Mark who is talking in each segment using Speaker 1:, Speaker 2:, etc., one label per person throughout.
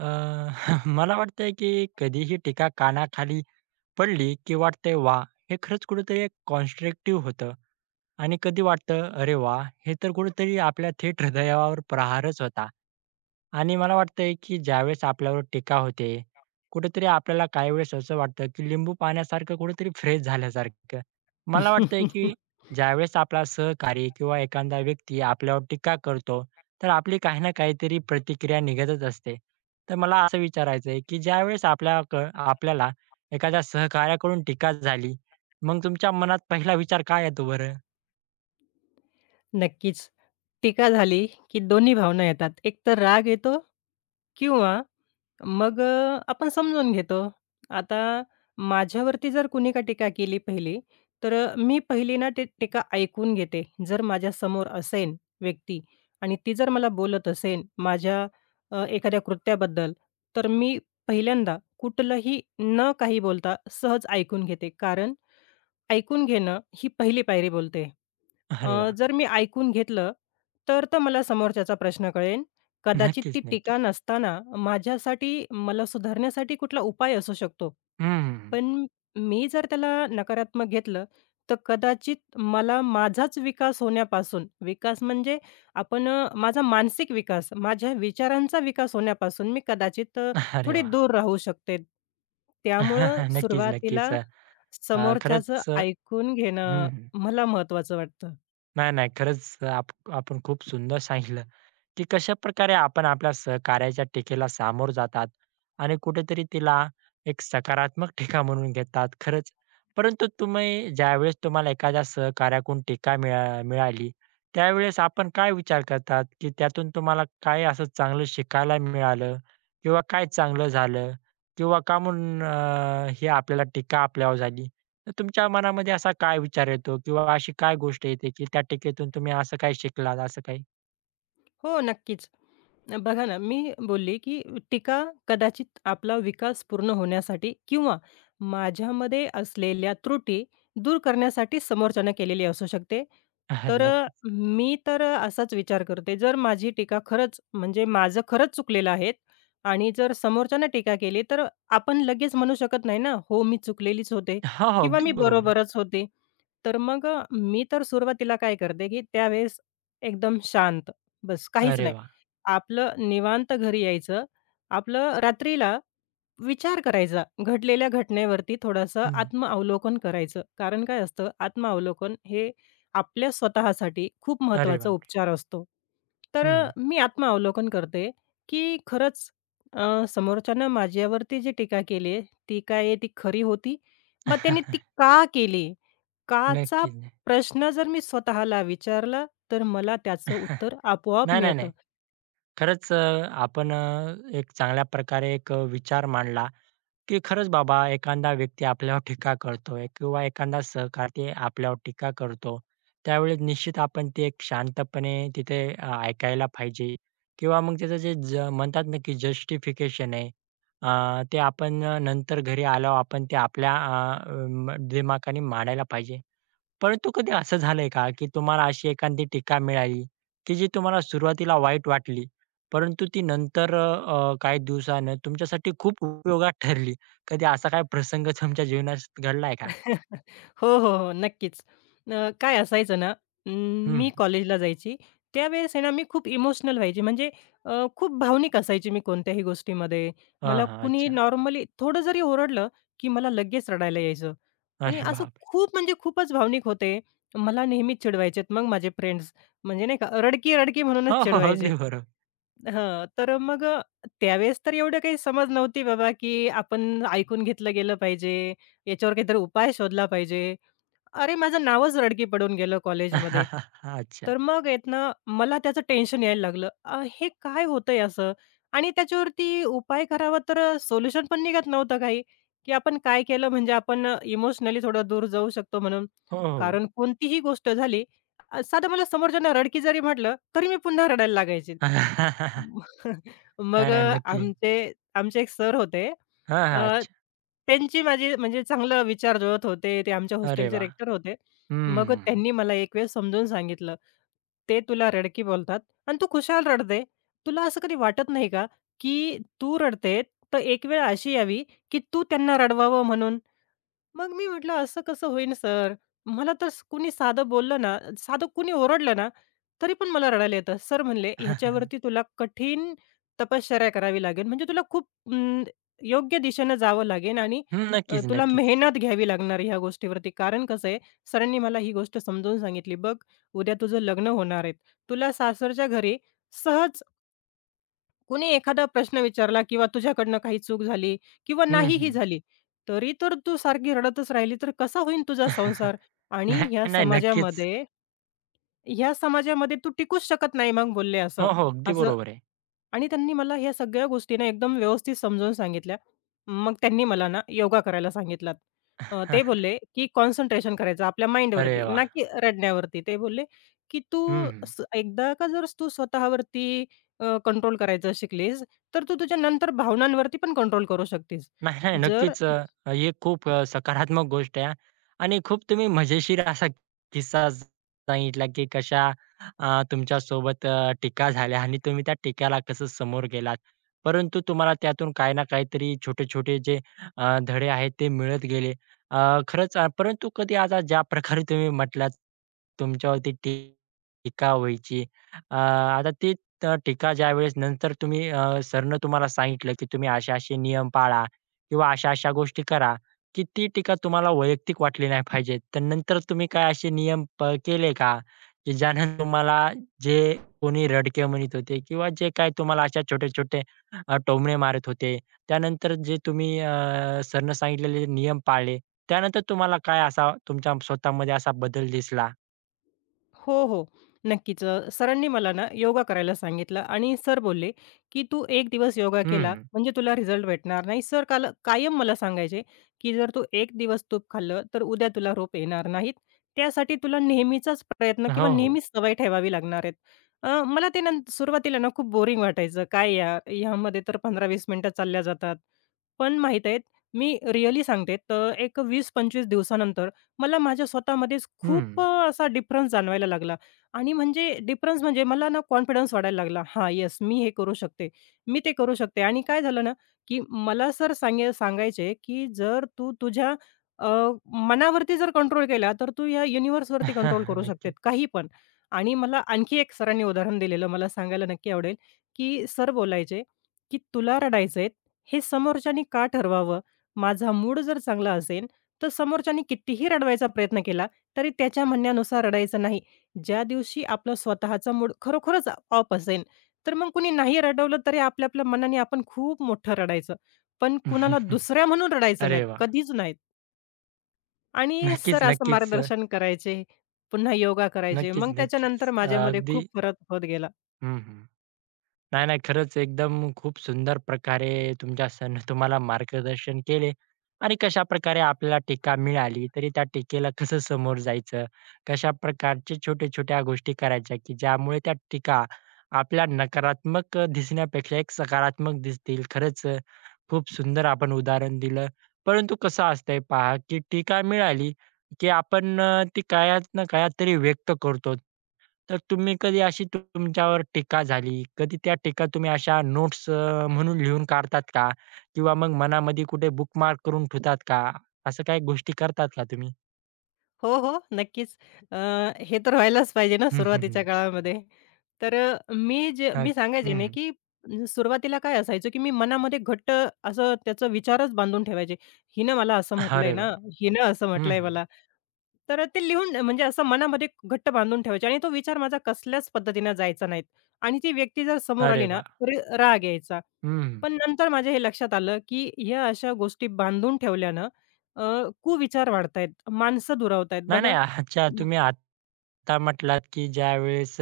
Speaker 1: अ, मला वाटतंय की कधीही टीका कानाखाली पडली की वाटतंय वा हे खरंच कुठेतरी एक कॉन्स्ट्रक्टिव्ह होतं. आणि कधी वाटतं, "अरे वाह! हे तर कुठेतरी आपल्या थेट हृदयावर प्रहारच होता." आणि मला वाटतंय, की ज्यावेळेस आपल्यावर टीका होते, कुठेतरी आपल्याला काही वेळेस असं वाटतं, की लिंबू पाण्यासारखं कुठेतरी फ्रेश झाल्यासारखं. मला वाटतंय, की ज्यावेळेस आपला सहकारी किंवा एखादा व्यक्ती आपल्यावर टीका करतो, तर आपली काही ना काहीतरी प्रतिक्रिया निघतच असते. तर मला असं विचारायचं आहे, की ज्यावेळेस आपल्याला एखाद्या सहकाऱ्याकडून टीका झाली, मग तुमच्या मनात पहिला विचार काय येतो बरं?
Speaker 2: नक्कीच. टीका झाली, की दोन्ही भावना येतात. एक तर राग येतो किंवा मग आपण समजून घेतो. आता माझ्यावरती जर कुणी का टीका केली पहिली, तर मी पहिली ना ती टीका ऐकून घेते. जर माझ्या समोर असेन व्यक्ती आणि ती जर मला बोलत असेन माझ्या एखाद्या कृत्याबद्दल, तर मी पहिल्यांदा कुठलंही न काही बोलता सहज ऐकून घेते. कारण ऐकून घेणं ही पहिली पायरी बोलते.
Speaker 1: अरे वाह!
Speaker 2: जर मी ऐकून घेतलं, तर तर मला समोरच्याचा प्रश्न कळेन. कदाचित
Speaker 1: नक्कीच,
Speaker 2: ती
Speaker 1: नक्कीच.
Speaker 2: टीका नसताना माझ्यासाठी मला सुधारण्यासाठी कुठला उपाय असू शकतो.
Speaker 1: हं.
Speaker 2: पण मी जर त्याला नकारात्मक घेतलं, तर कदाचित मला माझाच विकास होण्यापासून विकास म्हणजे आपण माझा मानसिक विकास, माझ्या विचारांचा विकास होण्यापासून मी कदाचित
Speaker 1: अरे
Speaker 2: थोडी
Speaker 1: वाह!
Speaker 2: दूर राहू शकते. त्यामुळं
Speaker 1: नक्कीच,
Speaker 2: सुरुवातीला
Speaker 1: नक्कीच.
Speaker 2: समोरच्याचं
Speaker 1: खरंच हं.
Speaker 2: ऐकून घेणं मला महत्त्वाचं वाटतं.
Speaker 1: नाही, नाही. खरंच आपण खूप सुंदर सांगितलं, की कशाप्रकारे आपण आपल्या सहकार्याच्या टीकेला सामोर जातात आणि कुठेतरी तिला एक सकारात्मक टीका म्हणून घेतात. खरंच. परंतु तुम्ही ज्यावेळेस तुम्हाला एखाद्या सहकाऱ्याकडून टीका मिळाली, त्यावेळेस आपण काय विचार करतात, की त्यातून तुम्हाला काय असं चांगलं शिकायला मिळालं किंवा काय चांगलं झालं किंवा का म्हणून ही आपल्याला टीका आपल्यावर झाली? तर तुमच्या मनामध्ये असा काय विचार येतो किंवा अशी काय गोष्ट येते, की त्या टीकेतून तुम्ही असं काय शिकलात, असं काही?
Speaker 2: हो, नक्कीच. बघा ना, मी बोलली की टीका कदाचित आपला विकास पूर्ण होण्यासाठी किंवा माझ्यामध्ये असलेल्या त्रुटी दूर करण्यासाठी समोरच्यानं केलेली असू शकते. तर
Speaker 1: नक्कीच.
Speaker 2: मी तर असाच विचार करते, जर माझी टीका खरंच म्हणजे माझं खरंच चुकलेलं आहे आणि जर समोरच्यानं टीका केली, तर आपण लगेच म्हणू शकत नाही ना, "हो, मी चुकलेलीच होते"
Speaker 1: हो, हो.
Speaker 2: किंवा
Speaker 1: अगदी
Speaker 2: "मी
Speaker 1: बरोबर आहे.
Speaker 2: बरोबरच होते." तर मग मी तर सुरुवातीला काय करते, की त्यावेळेस एकदम शांत, बस काहीच
Speaker 1: अरे
Speaker 2: नाही.
Speaker 1: वाह!
Speaker 2: आपलं निवांत घरी यायचं. आपलं रात्रीला विचार करायचा, घडलेल्या घटनेवरती थोडंसं
Speaker 1: हं.
Speaker 2: आत्मअवलोकन करायचं. कारण काय असतं, आत्मअवलोकन हे आपल्या स्वतःसाठी खूप
Speaker 1: अरे
Speaker 2: महत्त्वाचा
Speaker 1: बापरे!
Speaker 2: उपचार असतो. तर
Speaker 1: हं.
Speaker 2: मी आत्मअवलोकन करते, की खरंच समोरच्यानं माझ्यावरती जी टीका केली आहे, ती काय आहे, ती खरी होती? मग त्याने ती का केली? काचा
Speaker 1: नक्कीच.
Speaker 2: प्रश्न जर मी स्वतःला विचारला, तर मला त्याचं उत्तर आपोआप
Speaker 1: नाही, नाही,
Speaker 2: मिळतं.
Speaker 1: नाही. खरंच आपण एक चांगल्या प्रकारे एक विचार मांडला, की खरंच बाबा एखादा व्यक्ती आपल्यावर टीका करतोय किंवा एखादा सहकारी आपल्यावर टीका करतो, त्यावेळेस निश्चित आपण ते एक शांतपणे तिथे ऐकायला पाहिजे किंवा मग त्याचं जे म्हणतात ना, की जस्टिफिकेशन आहे. ते आपण नंतर घरी आल्यावर आपण ते आपल्या अ, अ, दिमाखाने मांडायला पाहिजे. परंतु कधी असं झालंय का, की तुम्हाला अशी एखादी टीका मिळाली, की जी तुम्हाला सुरुवातीला वाईट वाटली, परंतु ती नंतर काही दिवसानं तुमच्यासाठी खूप उपयोगात ठरली? कधी असा काही प्रसंग तुमच्या जीवनात घडलाय का?
Speaker 2: हो, हो, हो. नक्कीच. काय असायचं ना, मी
Speaker 1: हं.
Speaker 2: कॉलेजला जायची. त्यावेळेस आहे ना, मी खूप इमोशनल व्हायची. म्हणजे खूप भावनिक असायची मी कोणत्याही गोष्टीमध्ये.
Speaker 1: हां,
Speaker 2: मला
Speaker 1: हां.
Speaker 2: कुणीही
Speaker 1: अच्छा.
Speaker 2: नॉर्मली थोडं जरी ओरडलं, की मला लगेच रडायला यायचं. आणि
Speaker 1: अरे
Speaker 2: असं
Speaker 1: बापरे!
Speaker 2: खूप म्हणजे खूपच भावनिक होते. मला नेहमीच चिडवायचेत मग माझे फ्रेंड्स. म्हणजे नाही का, रडकी-रडकी
Speaker 1: हो,
Speaker 2: म्हणूनच
Speaker 1: हो, हो.
Speaker 2: चिडवायचेत.
Speaker 1: अगदी बरोबर.
Speaker 2: हां, तर मग त्यावेळेस तर एवढं काही समज नव्हती बाबा, की आपण ऐकून घेतलं गेलं पाहिजे याच्यावर काहीतरी उपाय शोधला पाहिजे. अरे, माझं नावच रडकी पडून गेलं कॉलेजमध्ये.
Speaker 1: अच्छा.
Speaker 2: तर मग आहेत मला त्याचं टेन्शन यायला लागलं. हे काय होतंय असं? आणि त्याच्यावरती उपाय करावा तर सोल्युशन पण निघत नव्हतं काही, की आपण काय केलं म्हणजे आपण इमोशनली थोडं दूर जाऊ शकतो म्हणून.
Speaker 1: हो, हो.
Speaker 2: कारण कोणतीही गोष्ट झाली, साधं मला समोरच्यानं रडकी जरी म्हटलं, तरी मी पुन्हा रडायला लागायची. मग
Speaker 1: नाही, नाही. नक्की.
Speaker 2: आमचे आमचे एक सर होते.
Speaker 1: हां, हां.
Speaker 2: अ
Speaker 1: अच्छा.
Speaker 2: त्यांची माझी म्हणजे चांगलं विचार जुळत होते. ते आमच्या
Speaker 1: अरे
Speaker 2: हॉस्टेलचे
Speaker 1: वाह!
Speaker 2: रेक्टर होते.
Speaker 1: हं,
Speaker 2: मग
Speaker 1: हं.
Speaker 2: त्यांनी मला एक वेळेस समजून सांगितलं, "ते तुला रडकी बोलतात आणि तू खुशाल रडते. तुला असं कधी वाटत नाही का, की तू रडते, तर एक वेळ अशी यावी, की तू त्यांना रडवावं म्हणून?" मग मी म्हटलं, "असं कसं होईन सर?" मला तर कुणी साधं बोललं ना, साधं कुणी ओरडलं ना, तरी पण मला रडायला येतं. सर म्हणले,
Speaker 1: हं.
Speaker 2: "ह्याच्यावरती तुला कठीण तपश्चर्या करावी लागेल. म्हणजे तुला खूप अं, योग्य दिशेनं जावं लागेल आणि
Speaker 1: नक्कीच,
Speaker 2: तुला
Speaker 1: नक्कीच.
Speaker 2: मेहनत घ्यावी लागणार ह्या गोष्टीवरती." कारण कसं आहे, सरांनी मला ही गोष्ट समजावून सांगितली, "बघ, उद्या तुझं लग्न होणार आहे. तुला सासरच्या घरी सहज कोणी एखादा प्रश्न विचारला किंवा तुझ्याकडनं काही चूक झाली किंवा
Speaker 1: हं,
Speaker 2: नाहीही
Speaker 1: हं.
Speaker 2: झाली, तरी तर तू सारखी रडतच राहिली तर कसा होईन तुझा संसार? आणि
Speaker 1: नाही,
Speaker 2: ह्या
Speaker 1: नाही. नक्कीच.
Speaker 2: समाजामध्ये ह्या समाजामध्ये तू टिकूच शकत नाही मग बोलले असं.
Speaker 1: हो, हो. अगदी
Speaker 2: असं
Speaker 1: बरोबर आहे.
Speaker 2: आणि त्यांनी मला ह्या सगळ्या गोष्टी ना एकदम व्यवस्थित समजावून सांगितल्या. मग त्यांनी मला ना योगा करायला सांगितला. ते बोलले, की "कॉन्सन्ट्रेशन करायचं आपल्या
Speaker 1: अरे
Speaker 2: माइंडवरती,
Speaker 1: वा.
Speaker 2: ना की रडण्यावरती." ते बोलले, "की तू
Speaker 1: हं.
Speaker 2: एकदा का जर तू स्वतःवरती कंट्रोल करायचं शिकलीस, तर तू तुझ्या नंतर भावनांवरती पण कंट्रोल करू शकतेस.
Speaker 1: नाही, नाही.
Speaker 2: जर"
Speaker 1: नक्कीच. ही खूप सकारात्मक गोष्ट आहे हां. आणि खूप तुम्ही मजेशीर असा किस्सा सांगितला, की कशा तुमच्यासोबत टीका झाल्या आणि तुम्ही त्या टीकाला कसं समोर गेलात. परंतु तुम्हाला त्यातून काही ना काहीतरी छोटे-छोटे जे धडे आहेत ते मिळत गेले. खरंच परंतु कधी आता ज्या प्रकारे तुम्ही म्हटलात, तुमच्यावरती टीका व्हायची. आता ती टीका ज्यावेळेस नंतर तुम्ही सरनं तुम्हाला सांगितलं, की तुम्ही असे-असे नियम पाळा किंवा अशा-अशा गोष्टी करा, की ती टीका तुम्हाला वैयक्तिक वाटली नाही पाहिजे. तर नंतर तुम्ही काय असे नियम केले का? की ज्याने तुम्हाला जे कोणी रडके म्हणत होते किंवा जे काही तुम्हाला अशा छोटे-छोटे टोमणे मारत होते, त्यानंतर जे तुम्ही सरनं सांगितलेले नियम पाळले, त्यानंतर तुम्हाला काय असा तुमच्या स्वतःमध्ये असा बदल दिसला?
Speaker 2: हो, हो. नक्कीच. सरांनी मला ना योगा करायला सांगितलं आणि सर बोलले, की "तू एक दिवस योगा केला
Speaker 1: हं.
Speaker 2: म्हणजे तुला रिझल्ट भेटणार नाही." सर काल कायम मला सांगायचे, की "जर तू एक दिवस तूप खाल्लं, तर उद्या तुला रोप येणार नाहीत. त्यासाठी तुला नेहमीचाच प्रयत्न किंवा
Speaker 1: हो, हो.
Speaker 2: नेहमीच सवय ठेवावी लागणार आहेत." मला ते नंतर सुरुवातीला ना खूप बोरिंग वाटायचं. काय यार, ह्यामध्ये तर 15-20 मिनिटं चालल्या जातात. पण माहीत आहेत, मी रिअली सांगते, तर एक 20-25 दिवसानंतर मला माझ्या स्वतःमध्येच खूप
Speaker 1: हं.
Speaker 2: असा डिफरन्स जाणवायला लागला आणि म्हणजे डिफरन्स म्हणजे मला ना कॉन्फिडन्स वाढायला लागला. हां, येस मी हे करू शकते. मी ते करू शकते आणि काय झालं ना, की मला सर सांगायचे, की "जर तू तुझ्या अ, मनावरती जर कंट्रोल केला, तर तू या युनिव्हर्सवरती कंट्रोल करू शकते
Speaker 1: नक्कीच.
Speaker 2: काही पण." आणि मला आणखी एक सरांनी उदाहरण दिलेलं मला सांगायला नक्की आवडेल, की सर बोलायचे, की "तुला रडायचंय, हे समोरच्यानी का ठरवावं? माझा मूड जर चांगला असेल तर समोरच्याने कितीही रडवायचा प्रयत्न केला, तरी त्याच्या म्हणण्यानुसार रडायचं नाही. ज्या दिवशी आपला स्वतःचा मूड खरोखरच ऑफ असेल, तर मग कुणी नाही रडवलं तरी आपल्या-आपल्या मनाने आपण खूप मोठं रडायचं. पण कुणाला दुसऱ्या म्हणून रडायचं
Speaker 1: अरे
Speaker 2: नाहीत,
Speaker 1: वाह!
Speaker 2: कधीच नाहीत. आणि सर
Speaker 1: नक्कीच,
Speaker 2: असं
Speaker 1: नक्कीच.
Speaker 2: मार्गदर्शन करायचे, पुन्हा योगा करायचे.
Speaker 1: नक्कीच,
Speaker 2: मग
Speaker 1: नक्कीच.
Speaker 2: त्याच्यानंतर माझ्यामध्ये
Speaker 1: अगदी
Speaker 2: खूप फरक होत गेला.
Speaker 1: हं, हं. नाही, नाही. खरंच एकदम खूप सुंदर प्रकारे तुमच्या सण मार्गदर्शन केले आणि कशाप्रकारे आपल्याला टीका मिळाली, तरी त्या टीकेला कसं समोर जायचं, कशा प्रकारचे छोट्या-छोट्या गोष्टी करायच्या, की ज्यामुळे त्या टीका आपल्या नकारात्मक दिसण्यापेक्षा एक सकारात्मक दिसतील. खरंच खूप सुंदर आपण उदाहरण दिलं. परंतु कसं असतंय पहा, की टीका मिळाली, की आपण ती कायच ना कायतरी व्यक्त करतो. तर तुम्ही कधी अशी तुमच्यावर टीका झाली, कधी त्या टीका तुम्ही अशा नोट्स म्हणून लिहून काढतात का? किंवा मग मनामध्ये कुठे बुकमार्क करून ठेवतात का? असं काही गोष्टी करतात का तुम्ही?
Speaker 2: हो, हो. नक्कीच. अ, हे तर व्हायलाच पाहिजे ना
Speaker 1: हं, हं,
Speaker 2: सुरुवातीच्या
Speaker 1: नाही.
Speaker 2: काळामध्ये. तर मी जे
Speaker 1: हां.
Speaker 2: मी सांगायचे ना,
Speaker 1: हं.
Speaker 2: की सुरुवातीला काय असायचं, की मी मनामध्ये घट्ट असं त्याचा विचारच बांधून ठेवायचे. हिनं मला असं म्हटलंय
Speaker 1: अरे वाह!
Speaker 2: ना, हिनं असं
Speaker 1: हं,
Speaker 2: म्हटलंय
Speaker 1: हं.
Speaker 2: मला. तर ते लिहून म्हणजे असं मनामध्ये घट्ट बांधून ठेवायचे आणि तो विचार माझा कसल्याच पद्धतीनं जायचा नाहीत. आणि ती व्यक्ती जर समोर
Speaker 1: अरे
Speaker 2: आली ना,
Speaker 1: वाह!
Speaker 2: तर राग यायचा.
Speaker 1: हं.
Speaker 2: पण नंतर माझ्या हे लक्षात आलं, की ह्या अशा गोष्टी बांधून ठेवल्यानं अ, कुविचार वाढतायत, माणसं दुरावतायत.
Speaker 1: नाही,
Speaker 2: बघा
Speaker 1: नाही. अच्छा तुम्ही आता म्हटलात, की ज्यावेळेस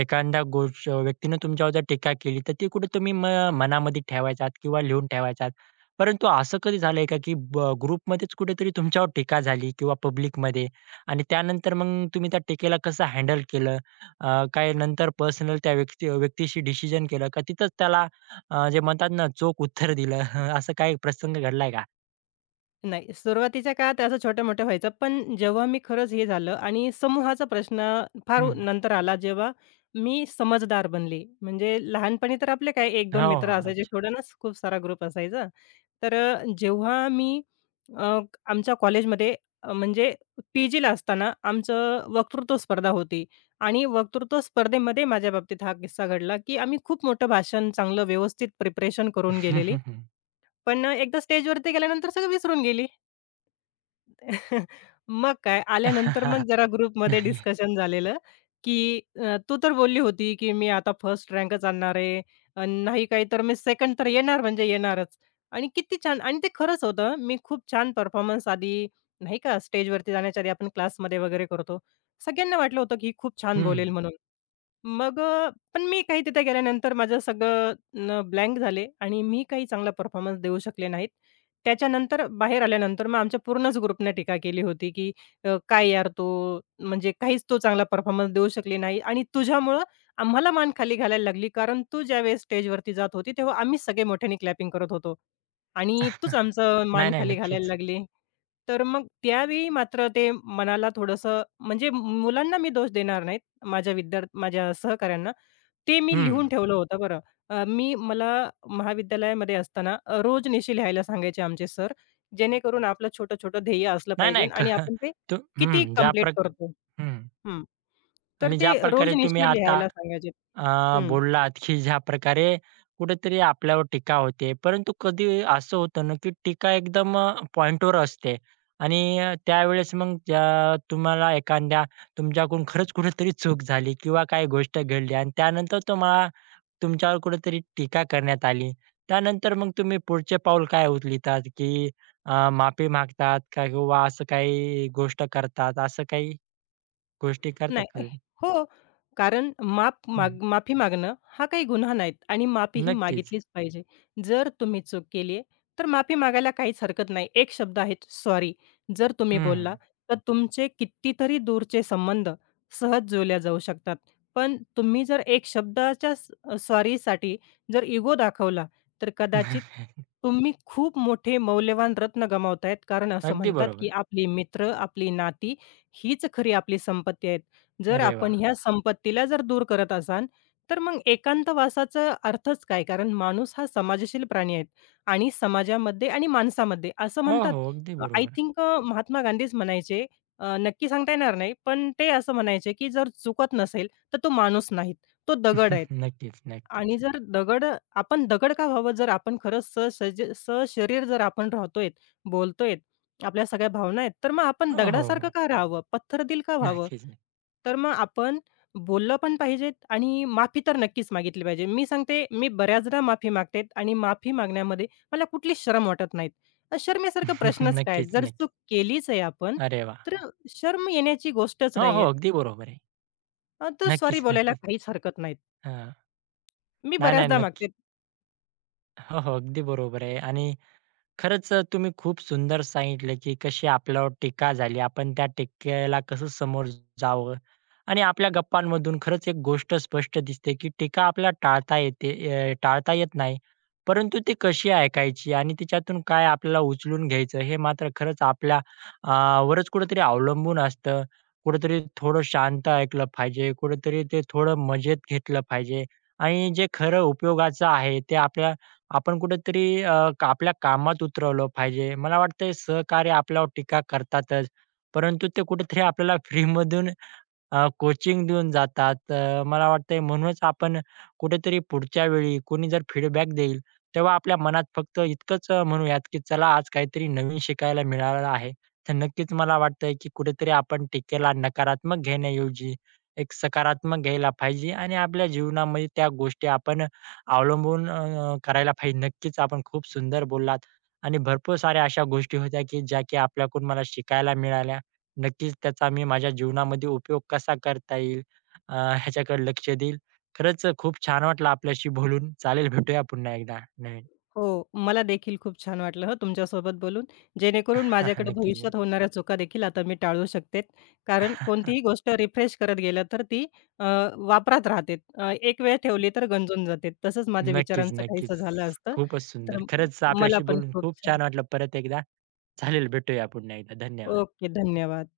Speaker 1: एखाद्या गोष्ट व्यक्तीने तुमच्यावर जर टीका केली, तर ती कुठे तुम्ही मनामध्ये ठेवायचात किंवा लिहून ठेवायचात. परंतु असं कधी झालंय का, की ग्रुपमध्येच कुठेतरी तुमच्यावर टीका झाली किंवा पब्लिकमध्ये आणि त्यानंतर मग तुम्ही त्या टीकेला कसं हँडल केलं? काय नंतर पर्सनल त्या व्यक्तीशी डिसिजन केलं का तिथंच त्याला जे म्हणतात ना, चोख उत्तर दिलं? असं काही प्रसंग घडलाय का?
Speaker 2: नाही, सुरुवातीच्या काळात असं छोटं-मोठं व्हायचं. पण जेव्हा मी खरंच हे झालं आणि समूहाचा प्रश्न फार
Speaker 1: हं.
Speaker 2: नंतर आला, जेव्हा मी समजदार बनली. म्हणजे लहानपणी तर आपले काय एक दोन
Speaker 1: हो,
Speaker 2: मित्र
Speaker 1: हो.
Speaker 2: असायचे,
Speaker 1: अच्छा.
Speaker 2: थोडं ना खूप सारा ग्रुप असायचा. तर जेव्हा मी अ, आमच्या कॉलेजमध्ये म्हणजे पी-जीला असताना आमचं वक्तृत्व स्पर्धा होती आणि वक्तृत्व स्पर्धेमध्ये माझ्या बाबतीत हा किस्सा घडला, की आम्ही खूप मोठं भाषण चांगलं व्यवस्थित प्रिपरेशन करून गेलेली. पण एकदा स्टेजवरती गेल्यानंतर सगळं विसरून गेली. मग काय, आल्यानंतर मग जरा ग्रुपमध्ये
Speaker 1: नाही.
Speaker 2: डिस्कशन झालेलं, की तू तर बोलली होती, की "मी आता फर्स्ट रँकच आणणार आहे. अन् नाही काही तर मी सेकंड तर येणार म्हणजे येणारच." आणि किती छान आणि ते खरंच होतं. मी खूप छान परफॉर्मन्स आधी नाही का स्टेजवरती जाण्याच्या आधी आपण क्लासमध्ये वगैरे करतो. सगळ्यांना वाटलं होतं, की ही खूप छान बोलेल
Speaker 1: हं.
Speaker 2: म्हणून. मग पण मी काही तिथे गेल्यानंतर माझं सगळं न ब्लँक झाले आणि मी काही चांगला परफॉर्मन्स देऊ शकले नाहीत. त्याच्यानंतर बाहेर आल्यानंतर मग आमच्या पूर्णच ग्रुपने टीका केली होती, की "काय यार तो, म्हणजे काहीच तो चांगला परफॉर्मन्स देऊ शकली नाही आणि तुझ्यामुळं आम्हाला मान खाली घालायला लागली. कारण तू ज्यावेळेस स्टेजवरती जात होती, तेव्हा आम्हीच सगळे मोठ्याने क्लॅपिंग करत होतो आणि तूच आमचं
Speaker 1: नाही,
Speaker 2: मान
Speaker 1: नाही.
Speaker 2: खाली घालायला
Speaker 1: नक्कीच.
Speaker 2: लागली." तर मग त्यावेळी मात्र ते मनाला थोडंसं म्हणजे मुलांना मी दोष देणार नाही. माझ्या सहकाऱ्यांना, ते मी
Speaker 1: हं.
Speaker 2: लिहून ठेवलं होतं बरं. अ, मी मला महाविद्यालयामध्ये असताना रोज निशी लिहायला सांगायचे आमचे सर, जेणेकरून आपलं छोटं-छोटं ध्येय असलं
Speaker 1: नाही,
Speaker 2: पाहिजे
Speaker 1: नाही.
Speaker 2: आणि आपण ते
Speaker 1: तू
Speaker 2: किती
Speaker 1: हं. ज्या
Speaker 2: कंप्लीट
Speaker 1: प्रक
Speaker 2: करतो.
Speaker 1: हं.
Speaker 2: हं. तर
Speaker 1: आणि ज्या
Speaker 2: ते
Speaker 1: प्रकारे तुम्ही
Speaker 2: रोजनिशी
Speaker 1: आता
Speaker 2: लिहायला सांगायचे.
Speaker 1: अ,
Speaker 2: हं.
Speaker 1: बोललात की ज्या प्रकारे कुठेतरी आपल्यावर टीका होते. परंतु कधी असं होतं ना, की टीका एकदम पॉइंटवर असते आणि त्यावेळेस मग ज्या तुम्हाला एखाद्या तुमच्याकडून खरंच कुठेतरी चूक झाली किंवा काही गोष्ट घडली आणि त्यानंतर तुम्हाला तुमच्यावर कुठेतरी टीका करण्यात आली. त्यानंतर मग तुम्ही पुढचे पाऊल काय उचलतात, की माफी मागतात का किंवा असं काही गोष्ट करतात, असं काही गोष्टी करतात का
Speaker 2: नाही.
Speaker 1: तुम्ही?
Speaker 2: हो. हो. कारण
Speaker 1: हं.
Speaker 2: माफी मागणं हा काही गुन्हा नाहीत आणि माफी ही
Speaker 1: नक्कीच.
Speaker 2: मागितलीच पाहिजे. जर तुम्ही चूक केली आहे, तर माफी मागायला काहीच हरकत नाही. एक शब्द आहे सॉरी. जर तुम्ही बोलला,
Speaker 1: हं.
Speaker 2: तर तुमचे कितीतरी दूरचे संबंध सहज जुळल्या जाऊ शकतात. पण तुम्ही जर एक शब्दाच्या सॉरीसाठी जर इगो दाखवला, तर कदाचित तुम्ही खूप मोठे मौल्यवान रत्न गमावतायत. कारण असं
Speaker 1: अगदी
Speaker 2: म्हणतात, की
Speaker 1: बरोबर.
Speaker 2: आपली मित्र, आपली नाती हीच खरी आपली संपत्ती आहे. जर
Speaker 1: अरे वाह!
Speaker 2: आपण ह्या संपत्तीला जर दूर करत असाल, तर मग एकांतवासाचा अर्थच काय? कारण माणूस हा समाजशील प्राणी आहे आणि समाजामध्ये आणि माणसामध्ये असं
Speaker 1: हो,
Speaker 2: म्हणतात
Speaker 1: हो. अगदी
Speaker 2: आय
Speaker 1: बरोबर.
Speaker 2: थिंक महात्मा गांधीच म्हणायचे नक्की सांगता येणार नाही, पण ते असं म्हणायचे, की जर चुकत नसेल, तर तो माणूस नाहीत, तो दगड आहे.
Speaker 1: नक्कीच,
Speaker 2: आणि
Speaker 1: नक्कीच.
Speaker 2: जर दगड आपण दगड का व्हावं? जर आपण खरंच सशरीर जर आपण राहतोय, बोलतोय, आपल्या सगळ्या भावना आहेत, तर मग आपण
Speaker 1: हो, हो,
Speaker 2: दगडासारखं
Speaker 1: हो.
Speaker 2: का राहावं? पत्थरदिल का व्हावं?
Speaker 1: नक्कीच, नक्कीच.
Speaker 2: तर मग आपण बोललं पण पाहिजेत आणि माफी तर नक्कीच मागितली पाहिजे. मी सांगते, मी बऱ्याचदा माफी मागते आणि माफी मागण्यामध्ये मला कुठलीच शरम वाटत नाहीत. शरमेसारखा प्रश्नच काय?
Speaker 1: नक्कीच,
Speaker 2: जर
Speaker 1: नक्कीच.
Speaker 2: चूक केलीच आहे आपण,
Speaker 1: अरे वाह!
Speaker 2: तर शर्म येण्याची गोष्टच
Speaker 1: हो, हो.
Speaker 2: नाहीये.
Speaker 1: अगदी बरोबर आहे.
Speaker 2: तर सॉरी
Speaker 1: नक्कीच,
Speaker 2: बोलायला
Speaker 1: नक्कीच.
Speaker 2: काहीच हरकत नाहीत.
Speaker 1: हां.
Speaker 2: मी
Speaker 1: नाही, नाही.
Speaker 2: बऱ्याचदा मागते.
Speaker 1: नक्कीच. हो, हो. अगदी बरोबर आहे आणि खरंच तुम्ही खूप सुंदर सांगितलं, की कशी आपल्यावर टीका झाली. आपण त्या टीकेला कसं समोर जावं आणि आपल्या गप्पांमधून खरंच एक गोष्ट स्पष्ट दिसते, की टीका आपल्याला टाळता येते, टाळता येत नाही. परंतु ती कशी ऐकायची आणि तिच्यातून काय आपल्याला उचलून घ्यायचं हे मात्र खरंच आपल्या अ, वरच कुठेतरी अवलंबून असतं. कुठेतरी थोडं शांत ऐकलं पाहिजे, कुठेतरी ते थोडं मजेत घेतलं पाहिजे आणि जे खरं उपयोगाचं आहे ते आपण कुठेतरी आपल्या कामात उतरवलं पाहिजे. मला वाटतंय सहकार्य आपल्यावर टीका करतातच, परंतु ते कुठेतरी आपल्याला फ्रीमधून कोचिंग देऊन जातात. तर मला वाटतंय म्हणूनच आपण कुठेतरी पुढच्या वेळी कोणी जर फीडबॅक देईल, तेव्हा आपल्या मनात फक्त इतकंच म्हणूयात की चला आज काहीतरी नवीन शिकायला मिळालं आहे. तर नक्कीच मला वाटतंय की कुठेतरी आपण टीकेला नकारात्मक घेण्याऐवजी एक सकारात्मक घ्यायला पाहिजे आणि आपल्या जीवनामध्ये त्या गोष्टी आपण अवलंबून करायला पाहिजे. नक्कीच आपण खूप सुंदर बोललात आणि भरपूर साऱ्या अशा गोष्टी होत्या की ज्या की आपल्याकडून मला शिकायला मिळाल्या. नक्कीच त्याचा मी माझ्या जीवनामध्ये उपयोग कसा करता येईल ह्याच्याकडे लक्ष देईल. खरंच खूप छान वाटलं आपल्याशी बोलून. चालेल भेटूया पुन्हा एकदा नवीन.
Speaker 2: हो, मला देखील खूप छान वाटलं हं, तुमच्यासोबत बोलून. जेणेकरून माझ्याकडे
Speaker 1: नक्कीच,
Speaker 2: भविष्यात होणाऱ्या चुका देखील आता मी टाळू शकते. कारण कोणतीही गोष्ट रिफ्रेश करत गेलं तर ती अ, वापरात राहते. एक वेळ ठेवली तर गंजून जाते. तसंच माझ्या
Speaker 1: नक्कीच,
Speaker 2: विचारांचं काहीसं
Speaker 1: नक्कीच.
Speaker 2: झालं असतं.
Speaker 1: खूपच
Speaker 2: तर
Speaker 1: सुंदर. खरंच
Speaker 2: मला
Speaker 1: आपल्याशी
Speaker 2: पण
Speaker 1: बोलून
Speaker 2: खूप
Speaker 1: खूप
Speaker 2: छान
Speaker 1: छान वाटलं परत एकदा. चालेल भेटूया पुन्हा एकदा. धन्यवाद.
Speaker 2: ओके, धन्यवाद.